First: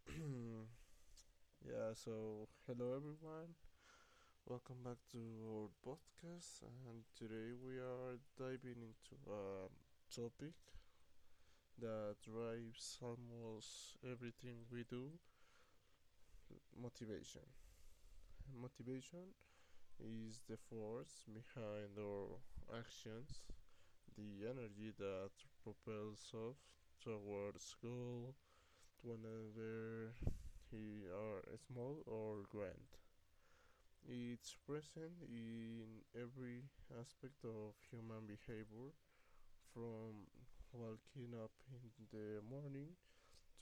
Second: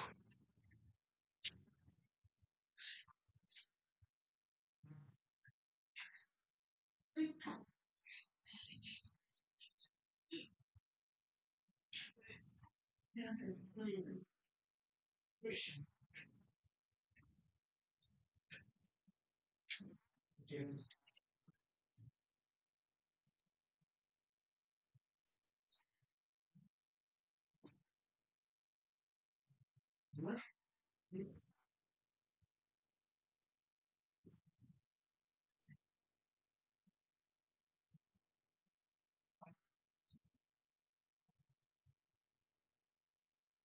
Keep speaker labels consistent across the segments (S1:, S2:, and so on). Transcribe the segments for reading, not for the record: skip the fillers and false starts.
S1: Yeah, so hello everyone. Welcome back to our podcast, and today we are diving into a topic that drives
S2: Hello
S1: almost everything we do motivation. Motivation is the force behind our actions, the energy that propels us towards goal, whenever they are small or grand. It's present in every aspect of human behavior, from waking up in the morning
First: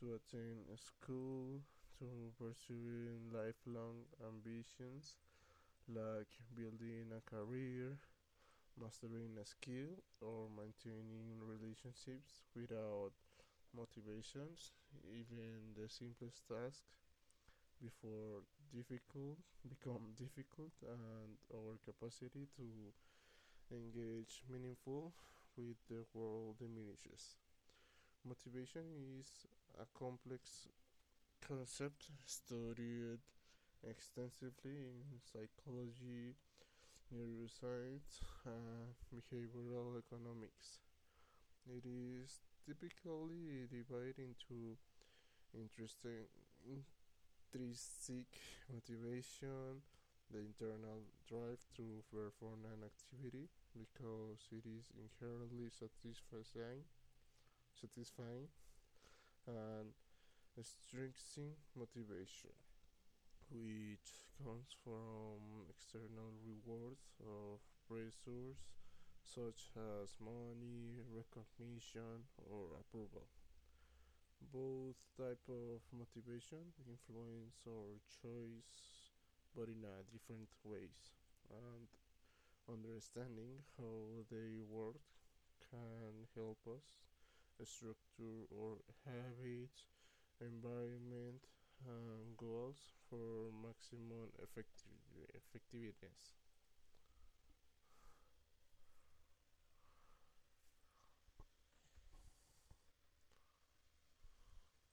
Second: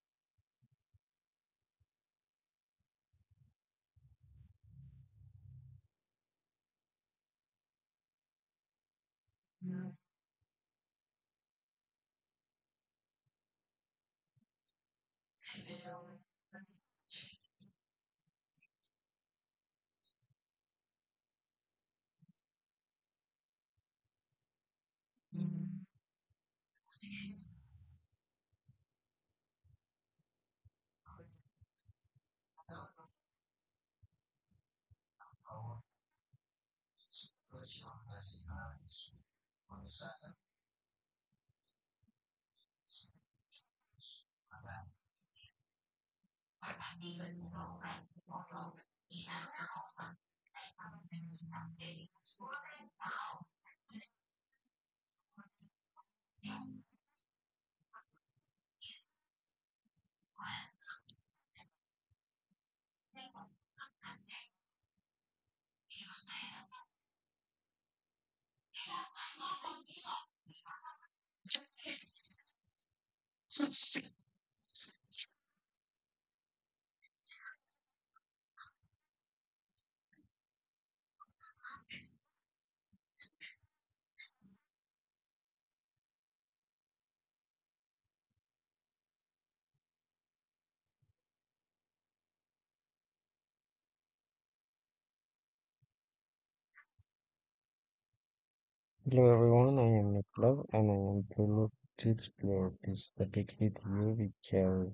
S1: to attend school to pursuing lifelong ambitions like building a career, mastering a skill, or maintaining relationships without motivations. Even the simplest tasks before difficult become difficult and our capacity to engage meaningful with the world diminishes. Motivation is a complex concept studied extensively in psychology, neuroscience, and behavioral economics. It is typically divided into interesting intrinsic motivation, the internal drive to perform an activity because it is inherently satisfying, satisfying and strengthening motivation, which comes from external rewards or pressures such as money, recognition, or approval. Both type of motivation, influence our choice, but in a different ways. And understanding how they work can help us structure our habits, environment, and goals for maximum effectiveness.
S2: everyone, I am Nicola and I am going to player. This particularly theory we carry.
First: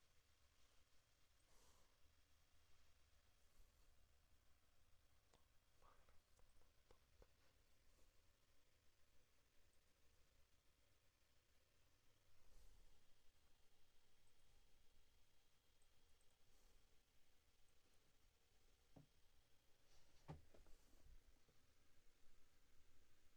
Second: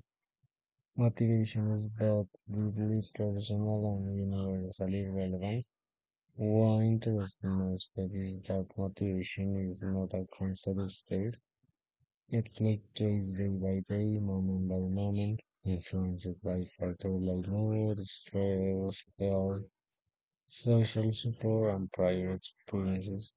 S2: Motivation is both deeply personal and universally relevant. One interesting aspect is that motivation is not a constant state. It fluctuates day by day, moment by moment, influenced by factors like mood, stress, health, social support and prior experiences.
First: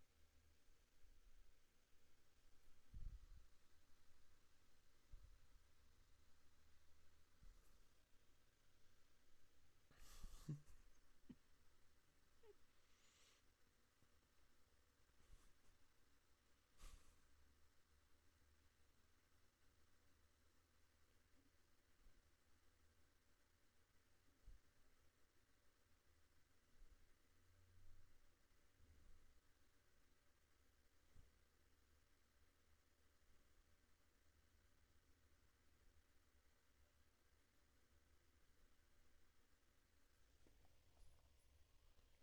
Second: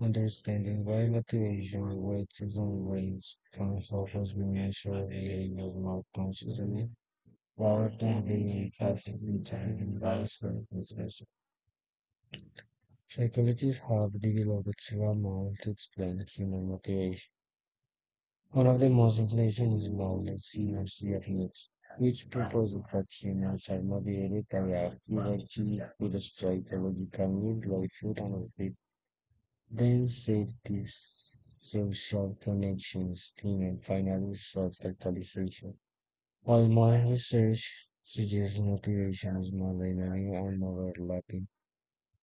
S2: Understanding why motivation weights and ways can help us we measure behaviors more consciously rather than being passively determined by circumstances. Psychologists have developed several models to explain human motivation. One of the most influential is knowledge inertia effects, which proposes that humans are motivated by activity, with a hierarchy which illustrates the logical needs like food and sleep. Then save these social connections team and finally, self-actualization. While my research suggests motivation is more dynamic and more overlapping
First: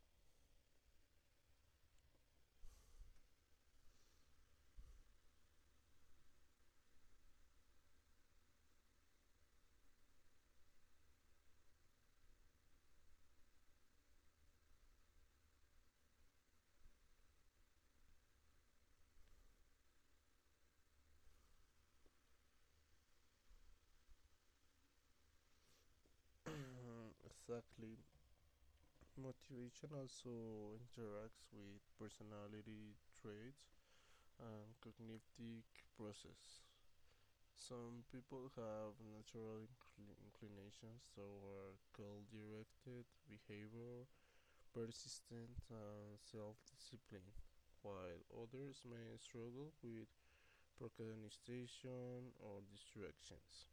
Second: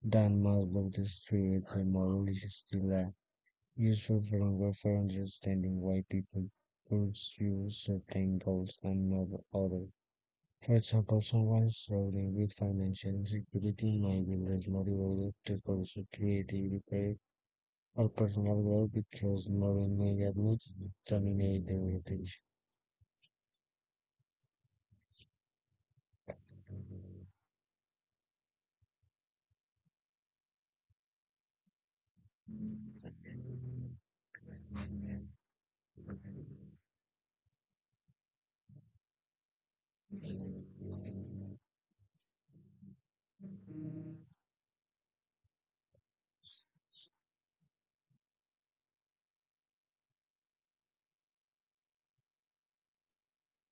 S2: than most of the spirit, the model is still useful framework for understanding why people pursue certain goals and not others. For example, someone struggling with financial insecurity might be less motivated to pursue creative careers all personnel were because Marine units dominate the rotation.
S1: Exactly. Motivation also interacts with personality traits and cognitive process. Some people have natural inclinations toward goal directed behavior, persistence, and self discipline, while others may struggle with procrastination or distractions.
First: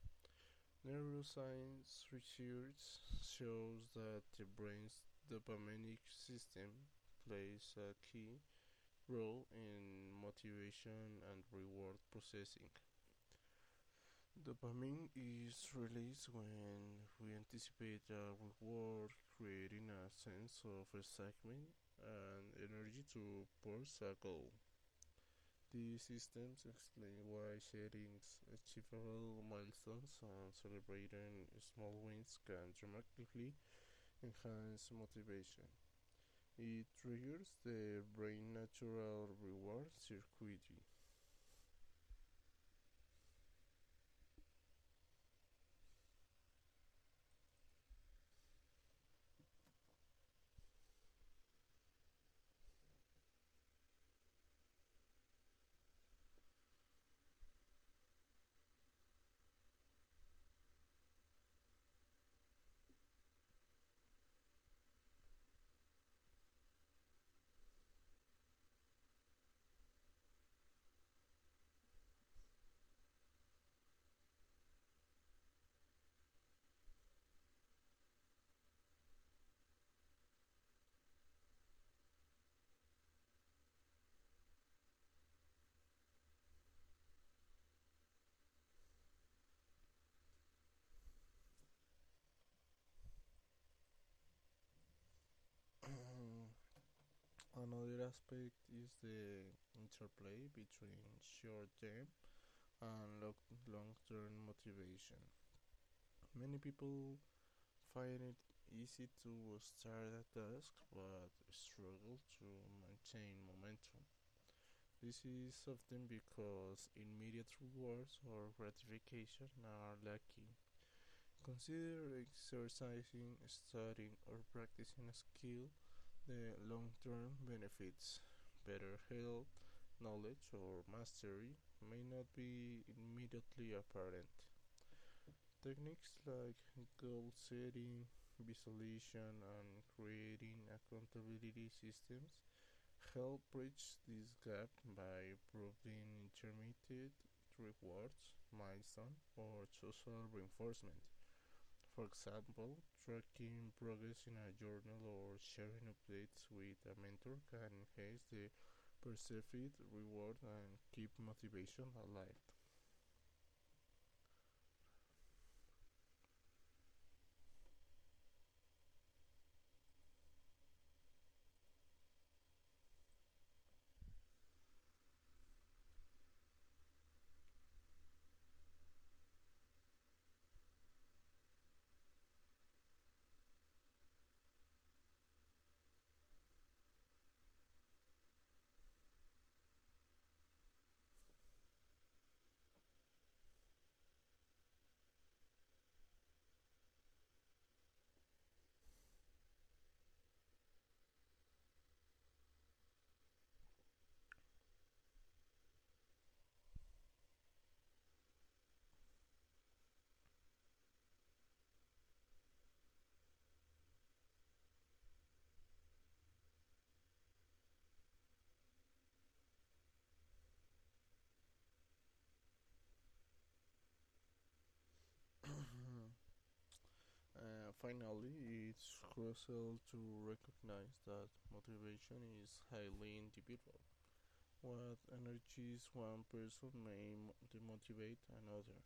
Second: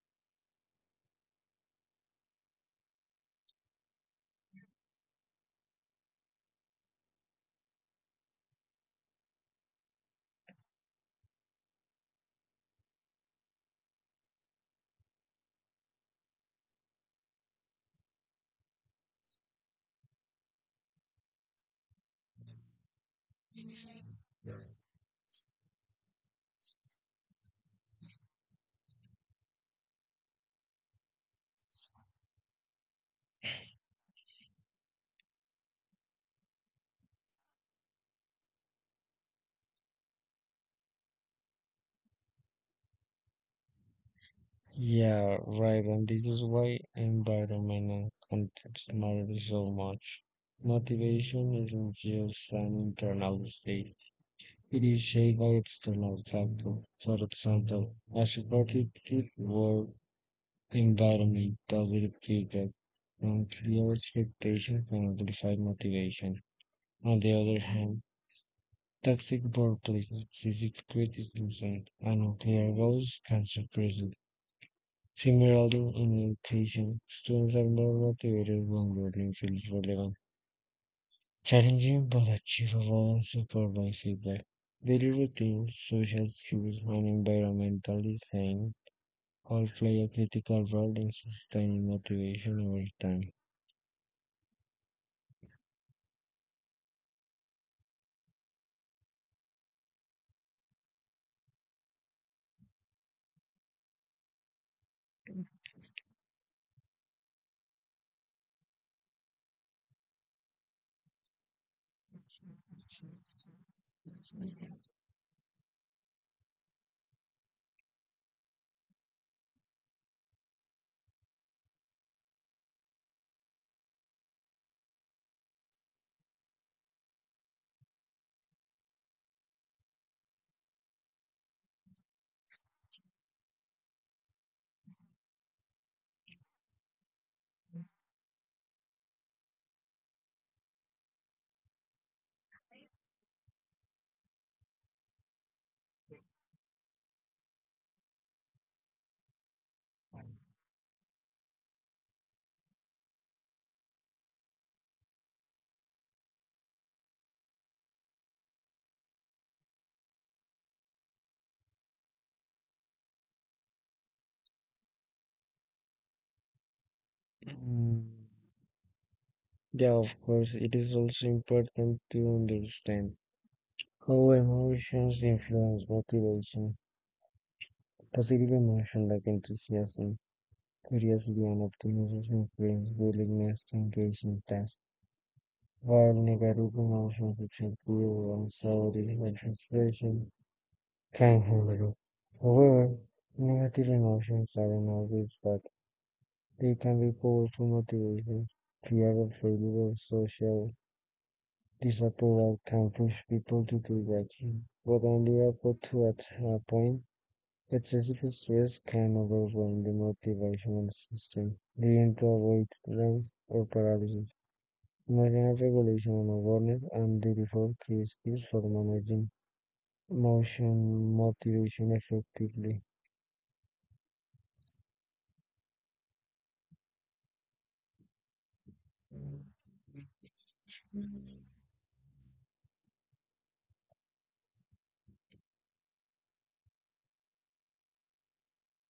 S1: Neuroscience research shows that the brain's dopaminic system plays a key role in motivation and reward processing. Dopamine is released when we anticipate a reward, creating a sense of excitement and energy to pursue a goal. These systems explain why sharing achievable milestones and celebrating small wins can dramatically enhance motivation. It triggers the brain's natural reward circuitry.
S2: Yeah, right, and this is why environmental context matters so much. Motivation isn't just an internal state, it is shaped by external factors. For example, a supportive work environment, positive feedback, and clear expectations can amplify motivation. On the other hand, toxic workplaces, physical criticism, and nuclear goals can suppress it. Similarly, in education, students are more motivated when learning feels relevant, challenging but achievable, and supported by feedback. Daily routines, social skills, and environmental design all play a critical role in sustaining motivation over time.
S1: Another aspect is the interplay between short term and long term motivation. Many people find it easy to start a task but struggle to maintain momentum. This is often because immediate rewards or gratification are lacking. Consider exercising, studying, or practicing a skill the long-term benefits, better health, knowledge or mastery may not be immediately apparent. Techniques like goal setting, visualization, and creating accountability systems help bridge this gap by providing intermediate rewards, milestone, or social reinforcement. For example, tracking progress in a journal or sharing updates with a mentor can enhance the perceived reward and keep motivation alive.
S2: Mm, Yeah, of course, it is also important to understand how emotions influence motivation. Positive mentioned like enthusiasm, curiosity, and optimism influence willingness to engage in tasks, while negative emotions such as fear, anxiety, and frustration can hinder it. However, negative emotions are innovative that they can be powerful motivation. Fear of failure or social disapproval can push people to take action, but only up to at a point. Excessive stress can overwhelm the motivational system, leading to avoidance or paralysis. Emotional regulation and awareness are the default key skills for managing motion motivation effectively.
S1: Finally, it's crucial to recognize that motivation is highly individual. What energizes one person may demotivate another.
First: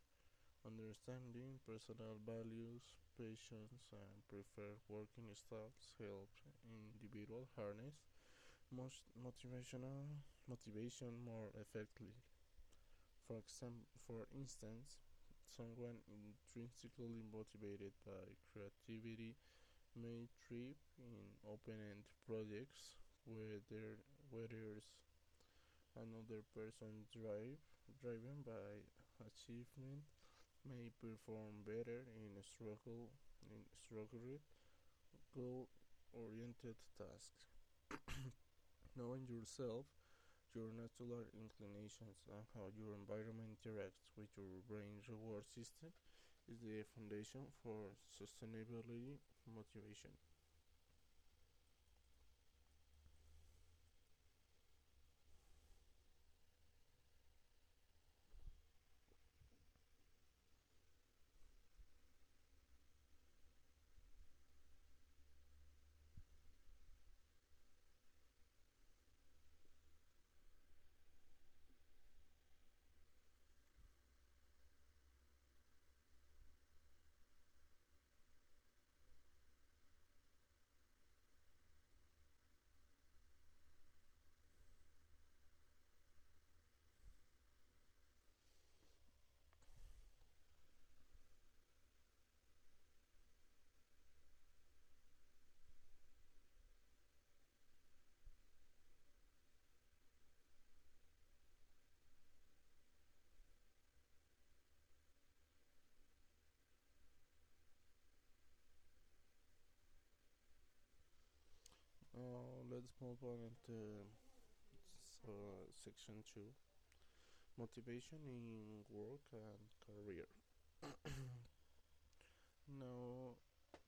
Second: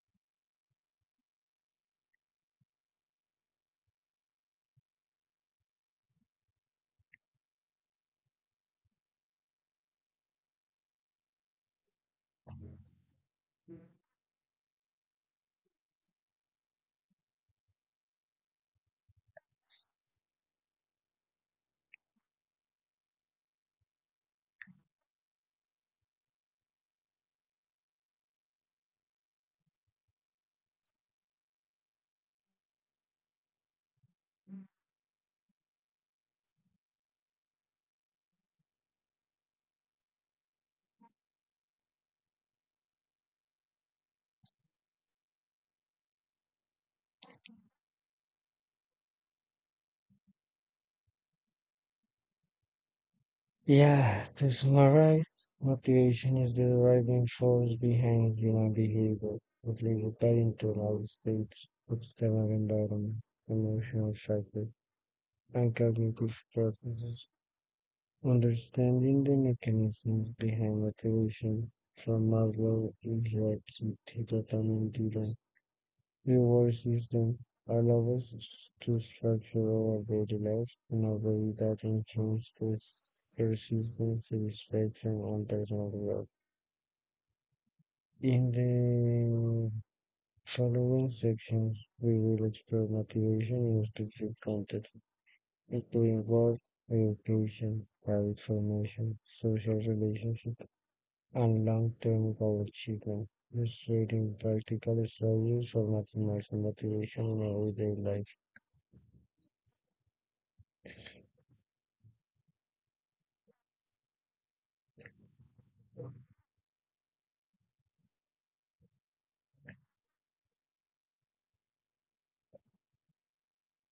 S1: Understanding personal values, passions, and preferred working styles helps individuals harness most motivational motivation more effectively. For instance, someone intrinsically motivated by creativity may thrive in open-end projects, whether whereas another person drive driven by achievement may perform better in struggle in structured goal-oriented tasks. Knowing yourself, your natural inclinations, and how your environment interacts with your brain's reward system is the foundation for sustainability motivation.
S2: Yeah, to summarize, motivation is the driving force behind human behavior, motivated by internal states, external environments, emotional factors, and cognitive processes. Understanding the mechanisms behind motivation from Maslow in hierarchy to the driven reward system allows us to structure our daily life in a way that influences this persistence, satisfaction, and personal growth. In the following sections, we will explore motivation in specific contexts, including work, education, private formation, social relationships, and long-term goal achievement. Illustrating practical strategies for maximizing motivation in everyday life.
S1: Now let's move on to section 2 motivation in work and career. Now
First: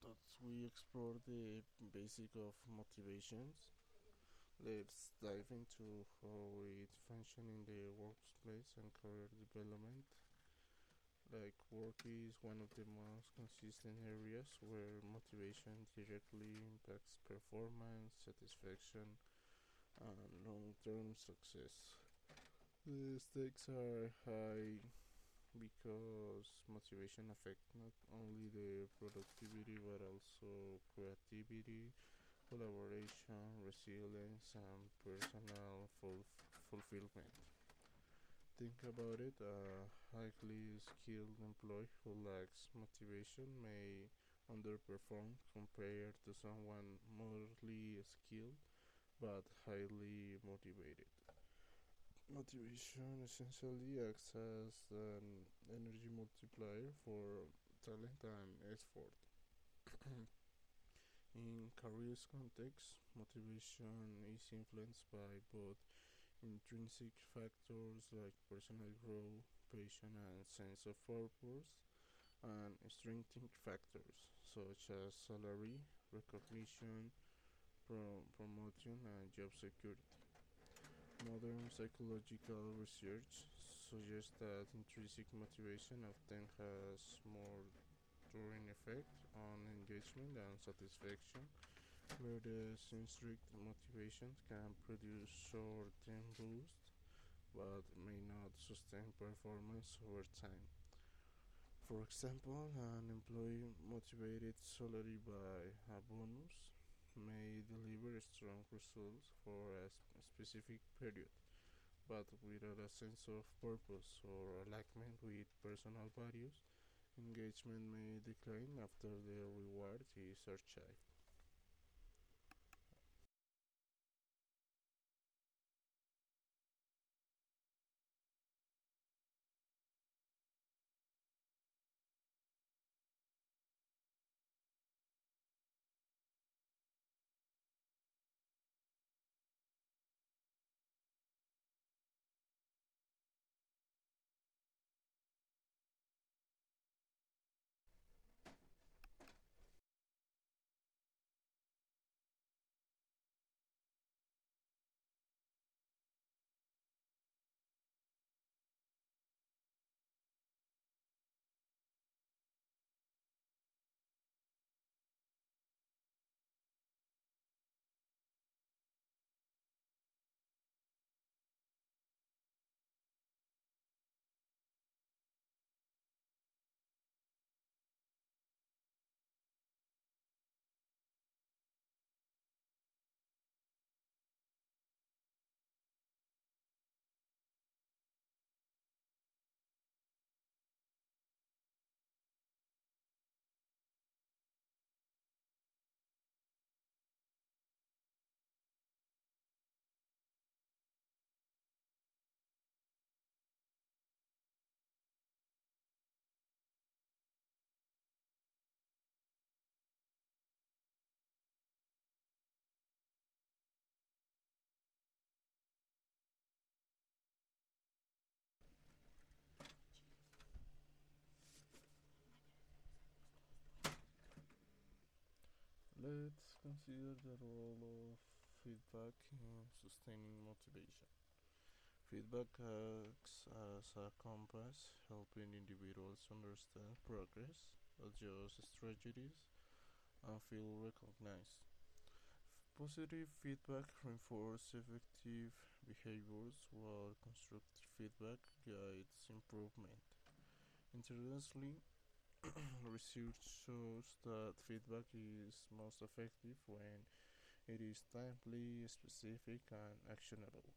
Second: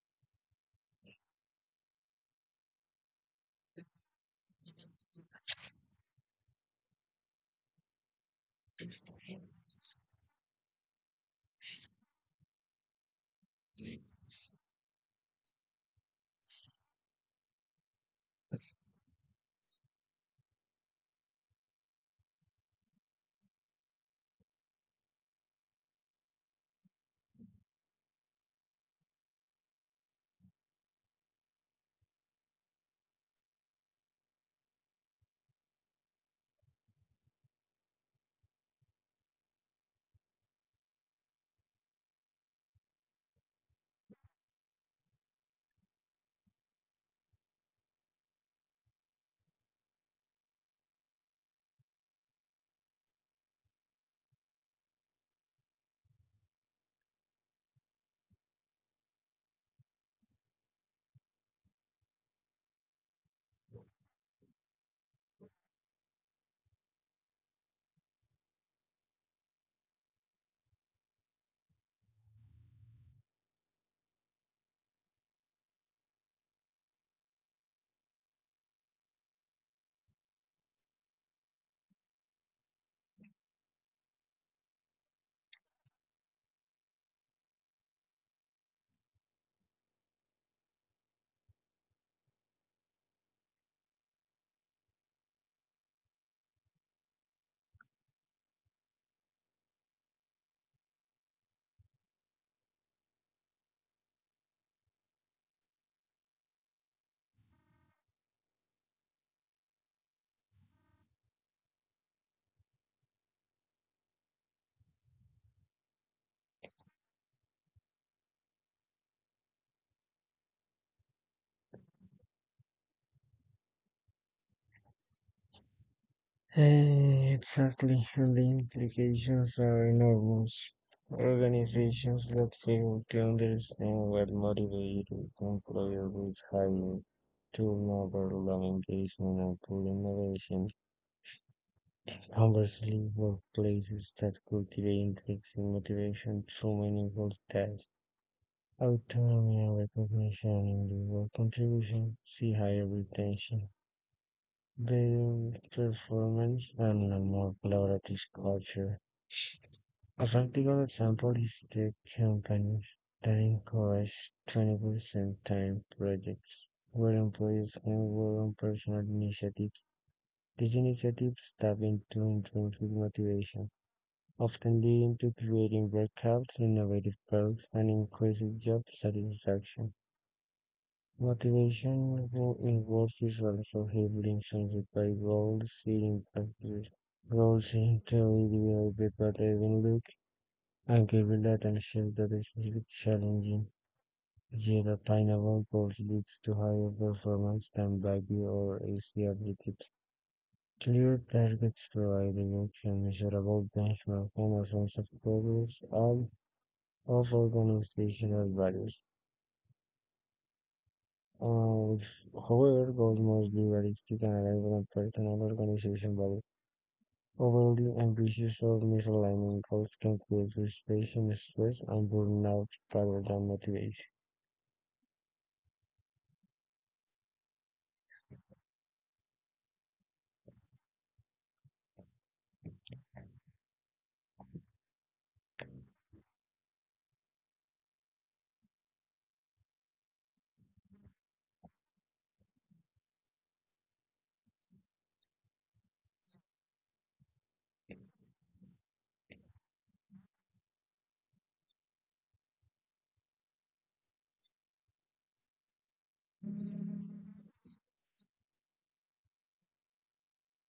S1: that we explore the basic of motivations, let's dive into how it functions in the workplace and career development. Like work is one of the most consistent areas where motivation directly impacts performance, satisfaction, and long-term success. The stakes are high because motivation affects not only the productivity but also creativity, collaboration, resilience, and personal fulfillment. Think about it: a highly skilled employee who lacks motivation may underperform compared to someone moderately skilled but highly motivated. Motivation essentially acts as an energy multiplier for talent and effort. In careers context, motivation is influenced by both intrinsic factors like personal growth, passion and sense of purpose, and extrinsic factors such as salary, recognition, promotion, and job security. Modern psychological research suggests that intrinsic motivation often has more enduring effect on engagement than satisfaction, whereas intrinsic motivation can produce short-term boosts but may not sustain performance over time. For example, an employee motivated solely by a bonus may deliver strong results for a specific period, but without a sense of purpose or alignment with personal values, engagement may decline after the reward is achieved.
S2: Exactly, and the implications are enormous. Organizations that fail to understand what motivates employees with higher turnover, low engagement, and poor innovation. Conversely, workplaces that cultivate intrinsic motivation through meaningful tasks, autonomy and recognition in the work contribution see higher retention, better performance, and a more collaborative culture. A practical example is tech companies that encourage 20% time projects where employees can work on personal initiatives. These initiatives tap into intrinsic motivation, often leading to creating breakouts, innovative products, and increasing job satisfaction. In words is also heavily influenced by goals, seeing practice, goals in theory, but even look and giving attention that is really challenging. Yet attainable goals leads to higher performance than baggy or AC objectives. Clear targets providing action, measurable benchmark, and a sense of progress, all of organizational values. Uh, however, goals must be realistic and arrival at personal organization value. Overly ambitious or misaligning goals can create frustration, stress, and burnout rather than motivation.
S1: Let's consider the role of feedback in sustaining motivation. Feedback acts as a compass, helping individuals understand progress, adjust strategies, and feel recognized. Positive feedback reinforces effective behaviors, while constructive feedback guides improvement. Interestingly, research shows that feedback is most effective when it is timely, specific, and actionable.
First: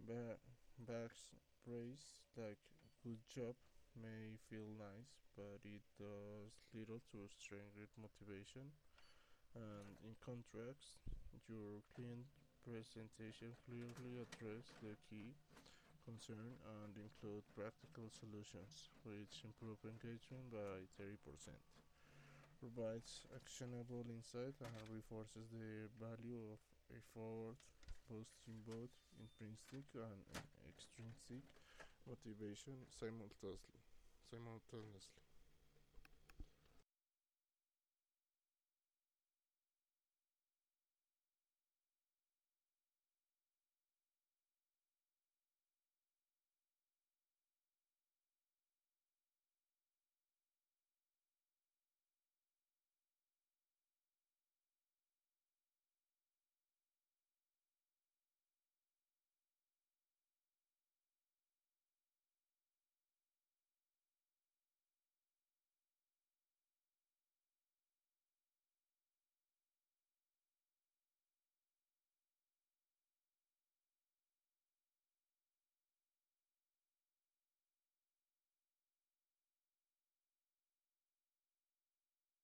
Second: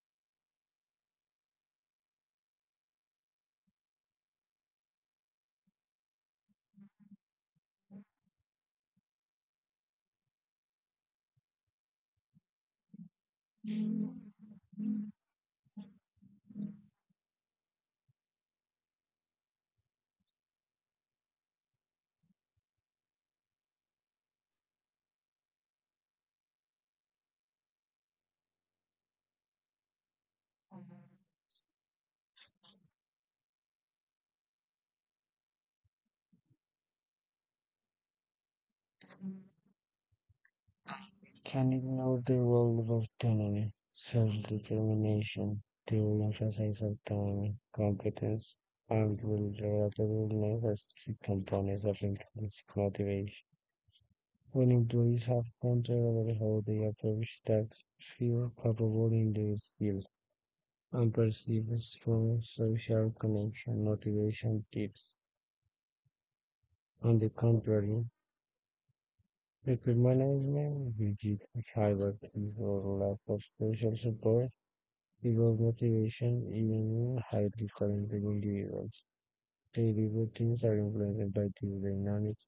S1: Ba- Bach's praise, like good job, may feel nice, but it does little to strengthen motivation and in contracts, your client presentation clearly addresses the key concern and include practical solutions which improve engagement by 30%, provides actionable insight and reinforces the value of effort, boosting both intrinsic and extrinsic motivation simultaneously.
S2: Can ignore the role of autonomy, self-determination, they will emphasize autonomy, competence, and will relatability as key components of intrinsic motivation. When employees have control over how they approach tasks, feel capable in their skills and perceives strong social connection. Motivation tips, on the contrary, record rigid hierarchies, or lack of social support equals motivation even in highly talented individuals. Daily routines are influenced by these dynamics.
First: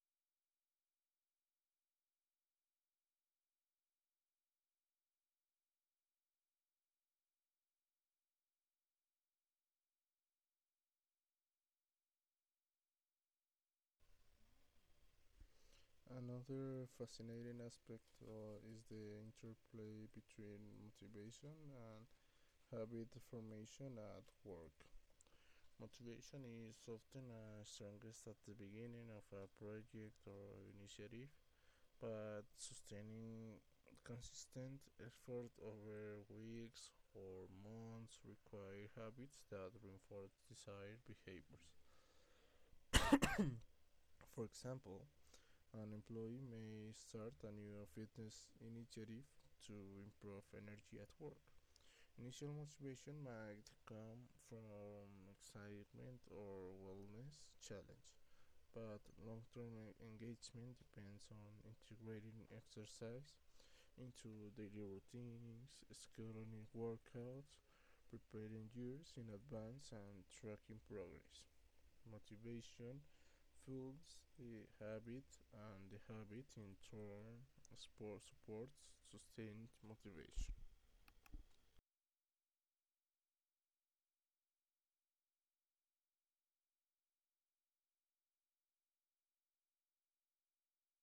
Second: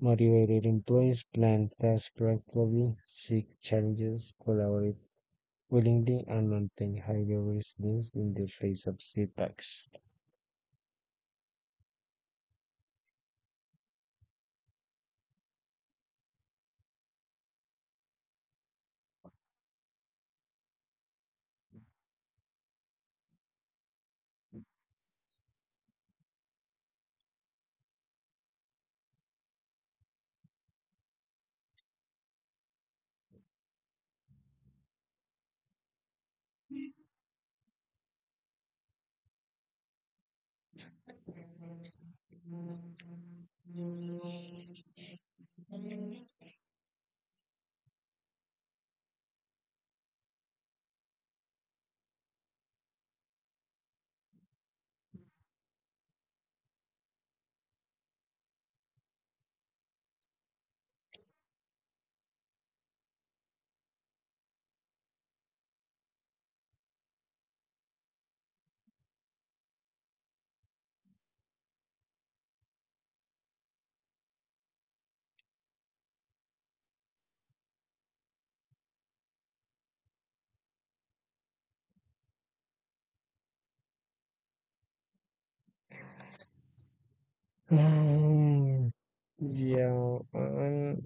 S2: Motivated employees plan tasks proactively, seek challenges, collaborate willingly, and maintain higher resilience in the face of setbacks.
S1: Another fascinating aspect is the interplay between motivation and habit formation at work. Motivation is often strongest at the beginning of a project or initiative, but sustaining consistent effort over weeks or months require habits that reinforce desired behaviors. For example, an employee may start a new fitness initiative to improve energy at work. Initial motivation might come from excitement or wellness challenge, but long term engagement depends on integrating exercise into daily routines, scheduling workouts, preparing years in advance, and tracking progress. Motivation fuels the habit, and the habit in turn supports sustained motivation.
S2: Um, yeah, and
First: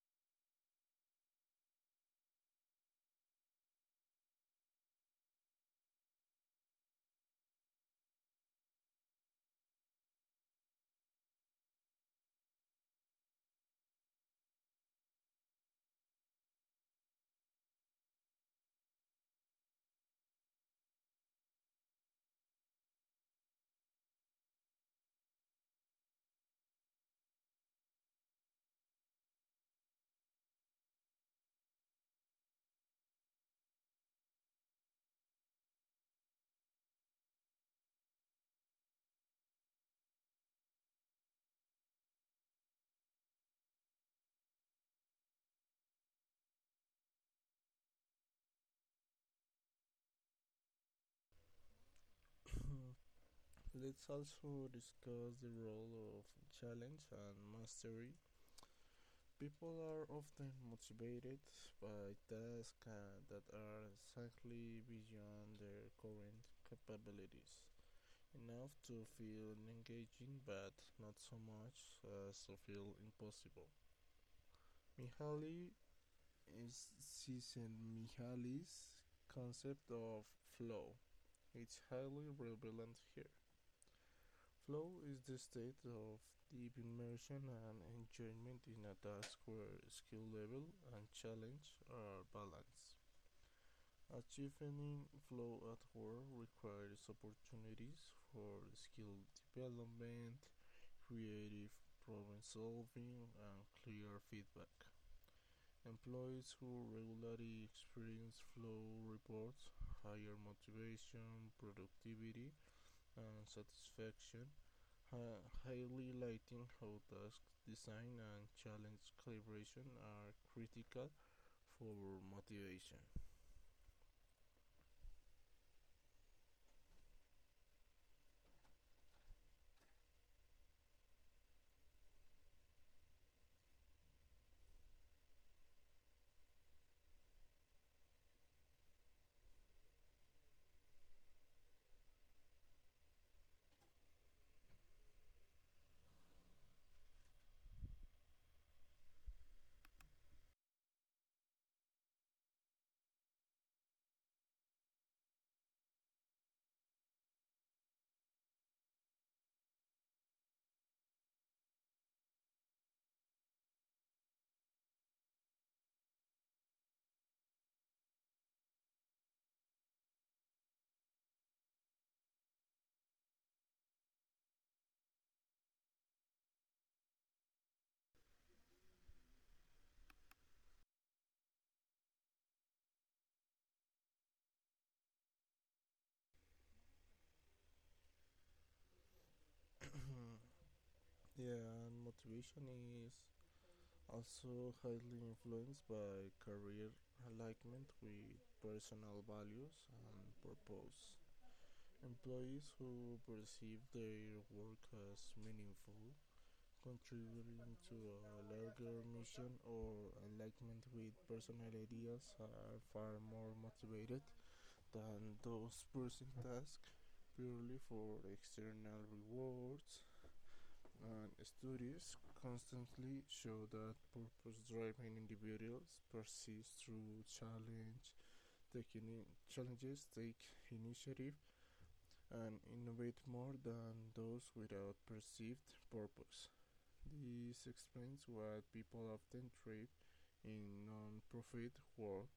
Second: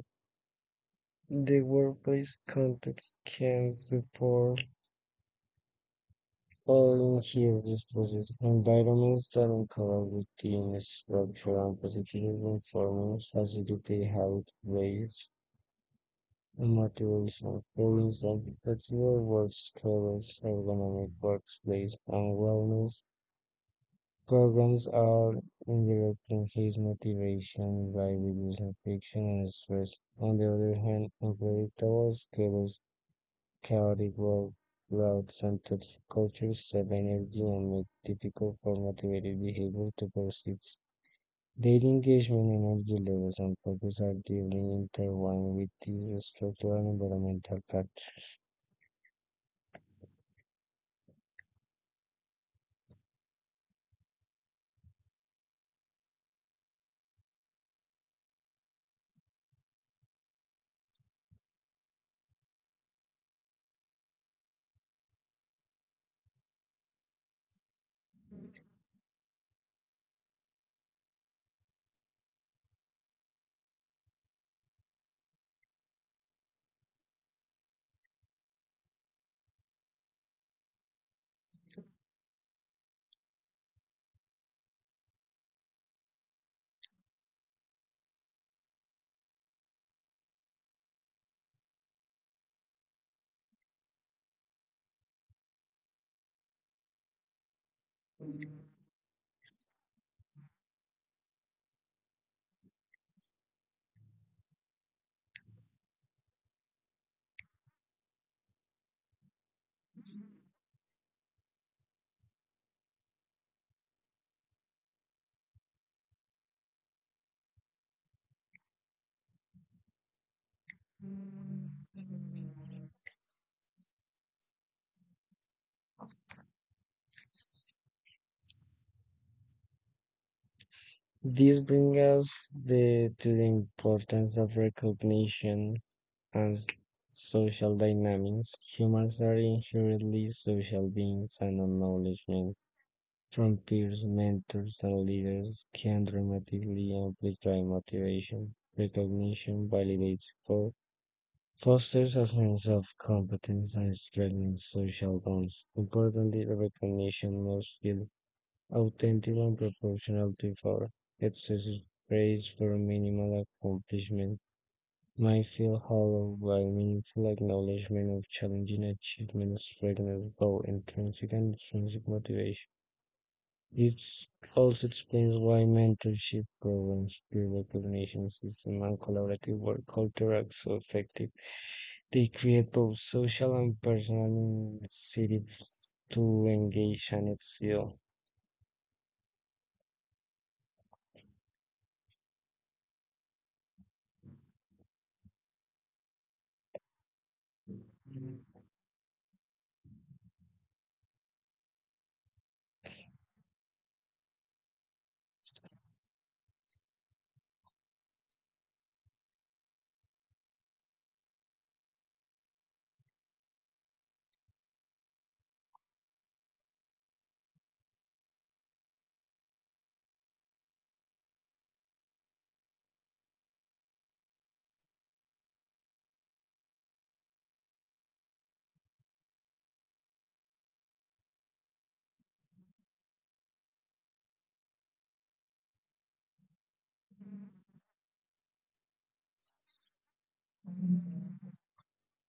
S2: the workplace context can support all inherent process environments that encourage routine structure and positive performance, facilitate habit rates, and motivation. For instance, flexible work schedules, ergonomic workspace, and wellness programs are interrupting his motivation by reducing friction and stress. On the other hand, unpredictable schedules, chaotic work routes, and toxic cultures sap energy and make it difficult for motivated behavior to persist. Their engagement, energy levels, and focus are deeply intertwined with these structural and environmental factors.
S1: Let's also discuss the role of challenge and mastery. People are often motivated by tasks that are slightly beyond their current capabilities, enough to feel engaging but not so much as to feel impossible. Mihaly is Csikszentmihalyi's concept of flow. It's highly relevant here. Flow is the state of deep immersion and enjoyment in a task where skill level and challenge are balanced. Achieving flow at work requires opportunities for skill development, creative problem solving, and clear feedback. Employees who regularly experience flow reports higher motivation, productivity, and satisfaction, highlighting how task design and challenge calibration are critical for motivation.
S2: This brings us the, To the importance of recognition and social dynamics. Humans are inherently social beings, and acknowledgement from peers, mentors, and leaders can dramatically amplify motivation. Recognition validates effort, fosters a sense of competence, and strengthens social bonds. Importantly, the recognition must feel authentic and proportional to effort. Excessive praise for minimal accomplishment might feel hollow, while meaningful acknowledgement of challenging achievements strengthens both intrinsic and extrinsic motivation. It also explains why mentorship programs, peer recognition systems, and collaborative work culture are so effective. They create both social and personal incentives to engage and excel.
S1: Yeah, and motivation is also highly influenced by career alignment with personal values and purpose. Employees who perceive their work as meaningful, contributing to a larger mission or alignment with personal ideas are far more motivated than those pursuing tasks purely for external rewards and studies constantly show that purpose driven individuals persist through challenges take initiative and innovate more than those without perceived purpose. This explains why people often trade in non-profit work,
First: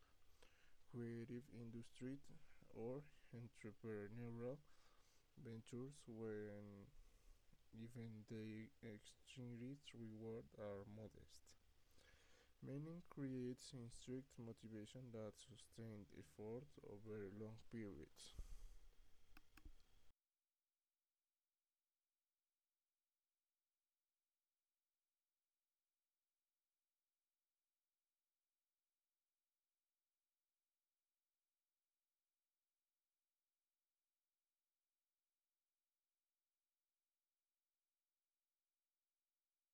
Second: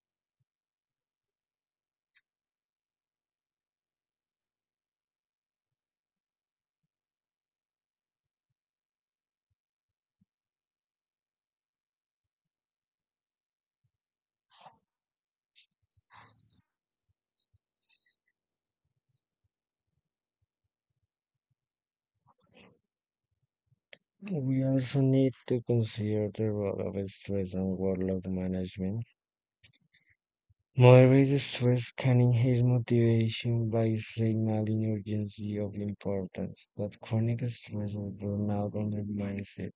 S1: creative industry, or entrepreneurial ventures when even the extrinsic rewards are modest. Meaning creates intrinsic motivation that sustains effort over long periods.
S2: We also need to consider the role of stress and workload management. Moraes stressed canning his motivation by signaling urgency of importance, but chronic stress and burnout undermines it.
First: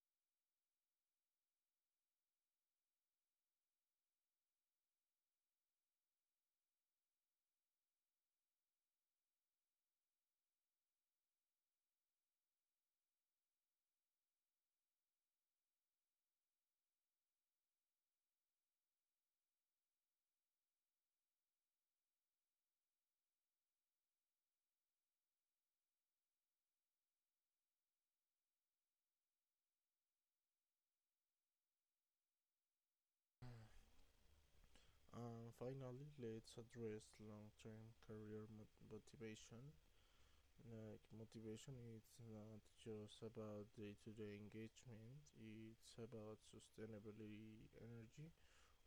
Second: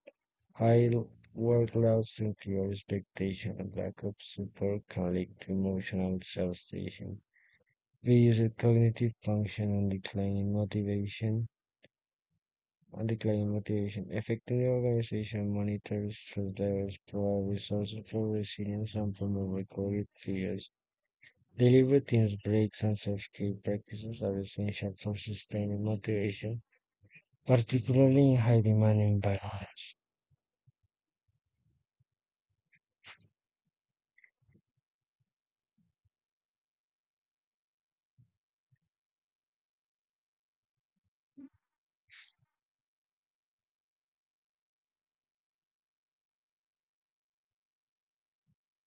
S2: High workloads, superior expectations, and lack of support can lead to emotional exhaustion, reduced cognitive function, and declining motivation. And declining motivation. Effective organization monitors stress levels, provide resources for resilience, and promote recovery periods. Delivery teams breaks and self-care practices are essential for sustaining motivation, particularly in high-demand environments.
S1: And finally, let's address long-term career motivation. Like motivation is not just about day-to-day engagement, it's about sustainability energy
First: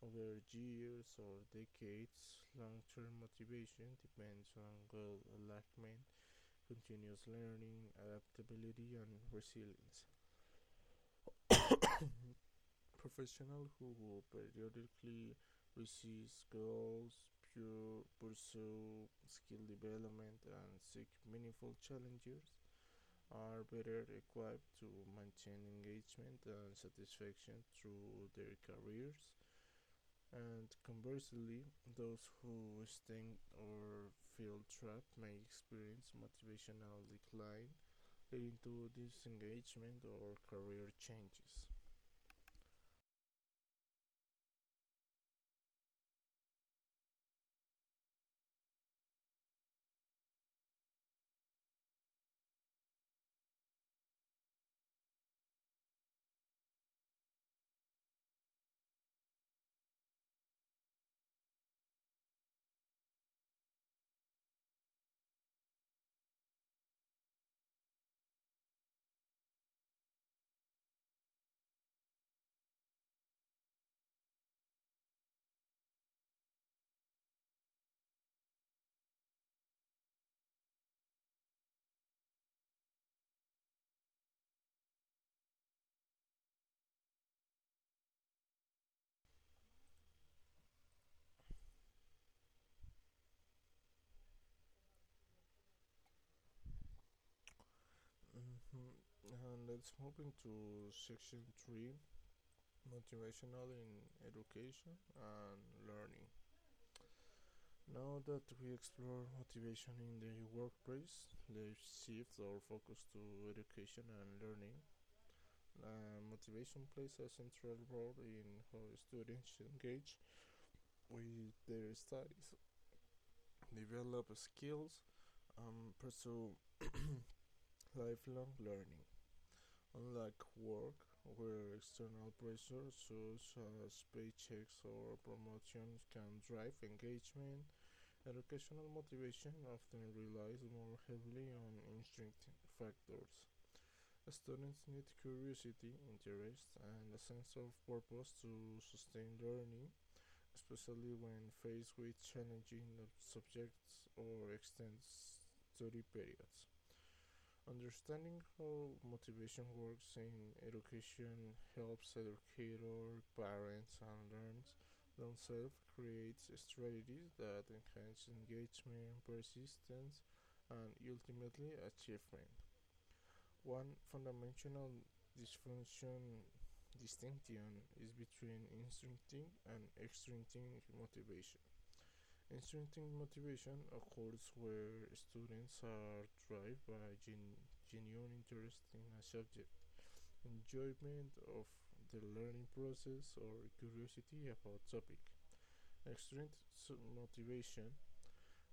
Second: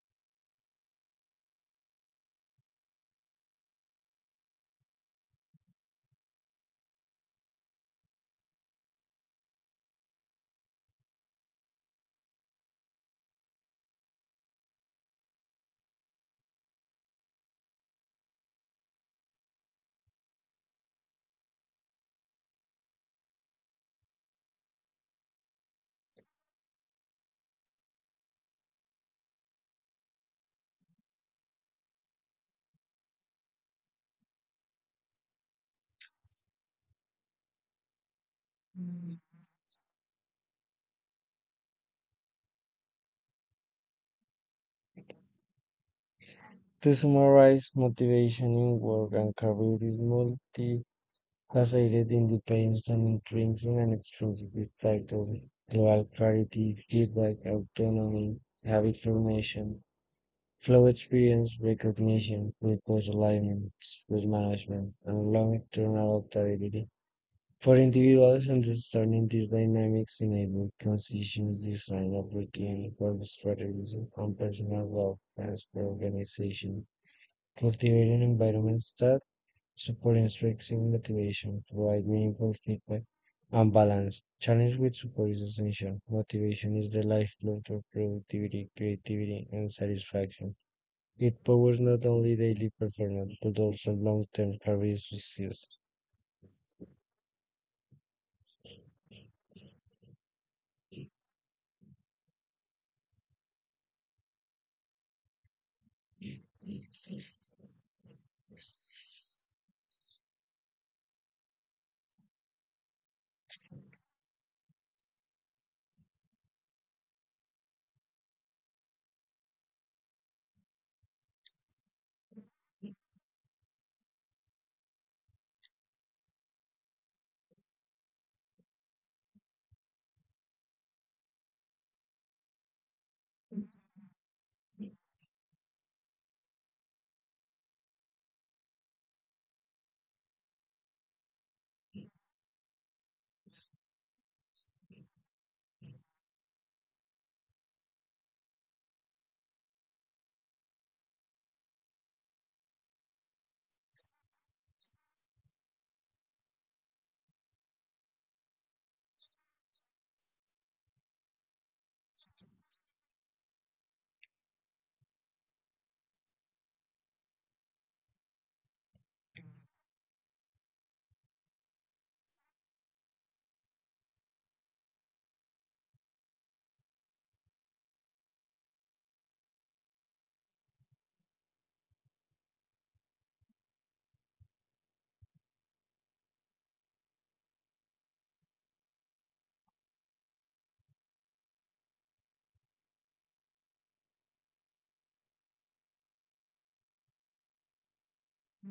S1: over years or decades. Long-term motivation depends on goal alignment, continuous learning, adaptability and resilience. Professional who periodically receive goals, pursue skill development, and seek meaningful challenges are better equipped to maintain engagement and satisfaction through their careers. And conversely, those who sting or feel trapped may experience motivational decline, leading to disengagement or career changes.
S2: To summarize, motivation in work and career is multifaceted, independent, and intrinsic and extrinsic. It's tied to global clarity, feedback, autonomy, habit formation, flow experience, recognition, purpose alignment, risk management, and long-term adaptability. For individuals, understanding these dynamics enable conscious design of routine, work strategies, and personal growth plans for organization, cultivating environments that support intrinsic motivation, provide meaningful feedback, and balance. Challenge with support is essential. Motivation is the lifeblood of productivity, creativity, and satisfaction. It powers not only daily performance, but also long-term career success.
S1: Mm-hmm. And let's move into section three motivational in education and learning. Now that we explore motivation in the workplace, let's shift our focus to education and learning. Motivation plays a central role in how students engage with their studies, develop skills, and pursue lifelong learning. Unlike work, where external pressures such as paychecks or promotions can drive engagement, educational motivation often relies more heavily on intrinsic factors. Students need curiosity, interest, and a sense of purpose to sustain learning, especially when faced with challenging subjects or extended study periods. Understanding how motivation works in education helps educators, parents, and learners themselves create strategies that enhance engagement, persistence, and ultimately achievement. One fundamental dysfunction distinction is between intrinsic and extrinsic motivation. Intrinsic motivation occurs where students are driven by genuine interest in a subject, enjoyment of the learning process, or curiosity about topic. Extrinsic motivation,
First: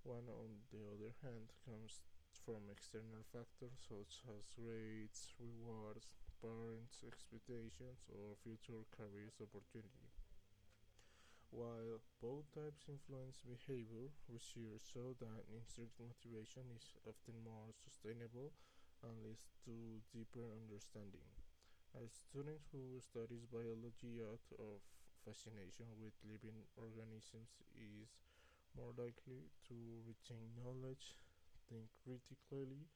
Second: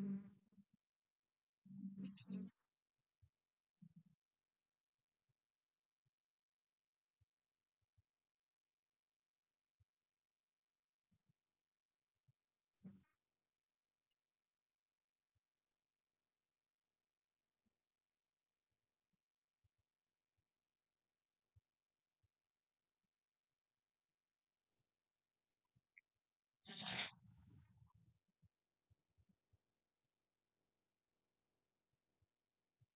S1: one on the other hand, comes from external factors such as grades, rewards, parents' expectations, or future career opportunities. While both types influence behavior, research shows that instructor motivation is often more sustainable and leads to deeper understanding. As students who studies biology out of fascination with living organisms is more likely to retain knowledge, think critically,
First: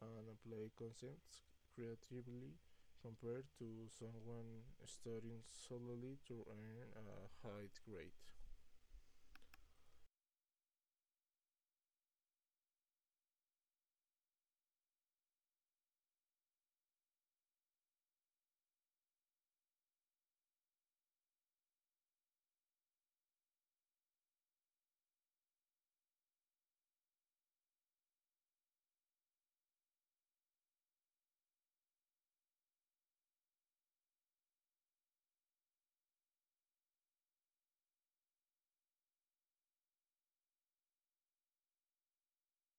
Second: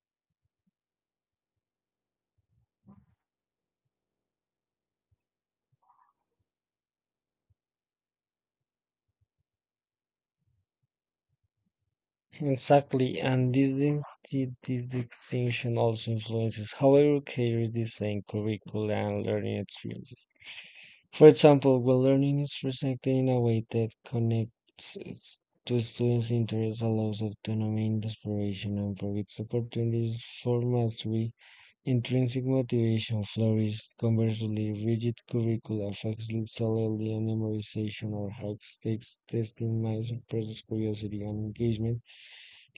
S1: and apply concepts creatively compared to someone studying solely to earn a high grade.
S2: Exactly, and this distinction also influences how educators design curricula and learning experiences. For example, when learning is presented in a way that connects to students' interests, allows autonomy and exploration, and provides opportunities for mastery, intrinsic motivation flourishes. Conversely, rigid curricula facilitates solely on memorization or high-stakes testing might suppress curiosity and engagement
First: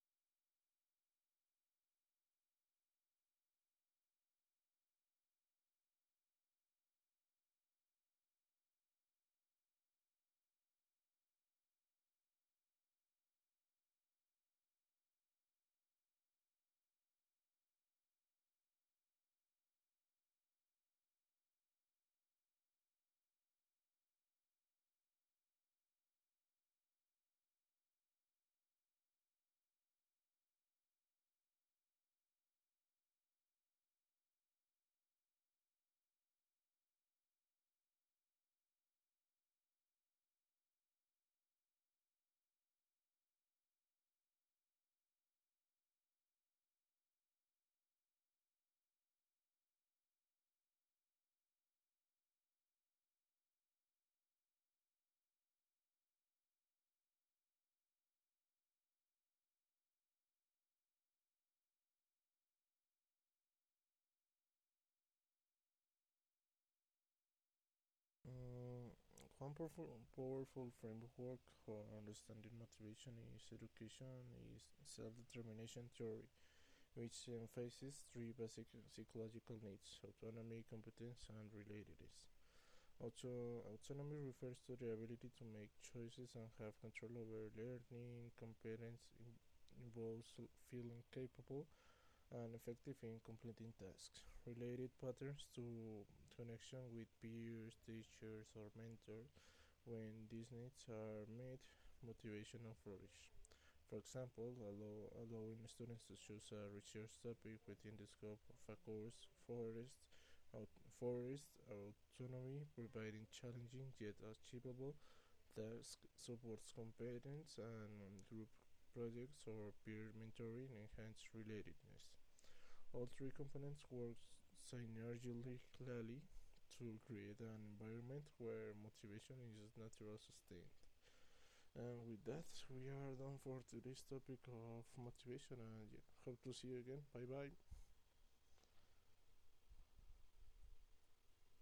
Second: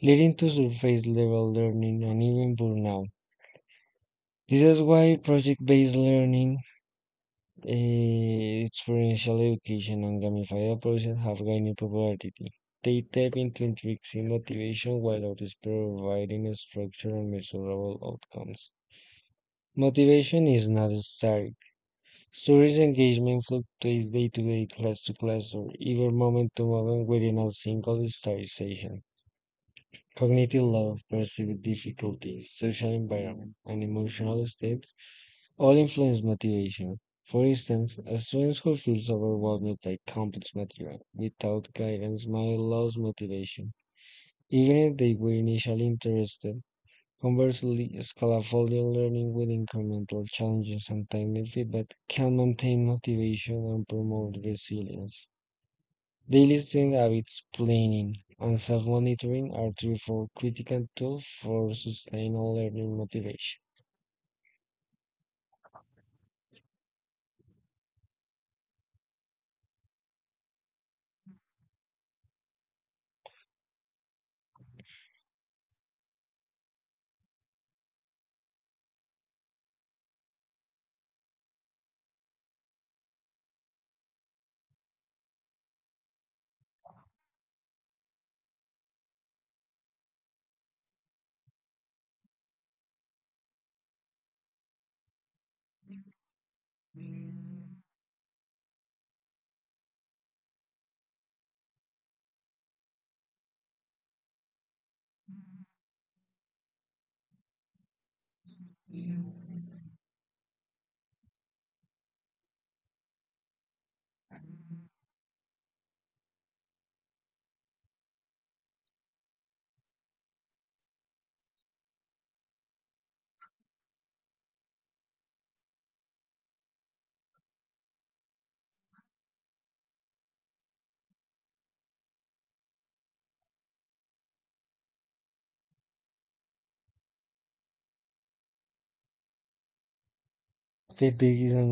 S2: leading to surface level learning and even burnout. This is why project based learning, experiential education, and gamified approaches have gained popularity. They tap into intrinsic motivation while others providing structure and measurable outcomes. Motivation is not static. Students' engagement fluctuates day to day, class to class, or even moment to moment within a single study session. Cognitive love, perceived difficulties, social environment, and emotional states all influence motivation. For instance, a student who feels overwhelmed by complex material without guidance might lose motivation, even if they were initially interested. Conversely, scaffolding learning with incremental challenges and timely feedback can maintain motivation and promote resilience. Daily student habits planning and self-monitoring are therefore critical tools for sustainable learning motivation.
S1: Mm, one powerful framework for understanding motivation is education is self-determination theory, which emphasizes three basic psychological needs: autonomy, competence, and relatedness. Autonomy refers to the ability to make choices and have control over learning. Involves feeling capable and effective in completing tasks. Related patterns to connection with peers, teachers, or mentors when these needs are met, motivation will flourish. For example, allowing students to choose a research topic within the scope of a course, forest autonomy, providing challenging yet achievable tasks, supports competence and group projects or peer mentoring enhance relatedness. All three components work synergistically to create an environment where motivation is natural sustained. And with that, we are done for today's topic of motivation. And yeah, hope to see you again. Bye bye.
S2: Feedback is an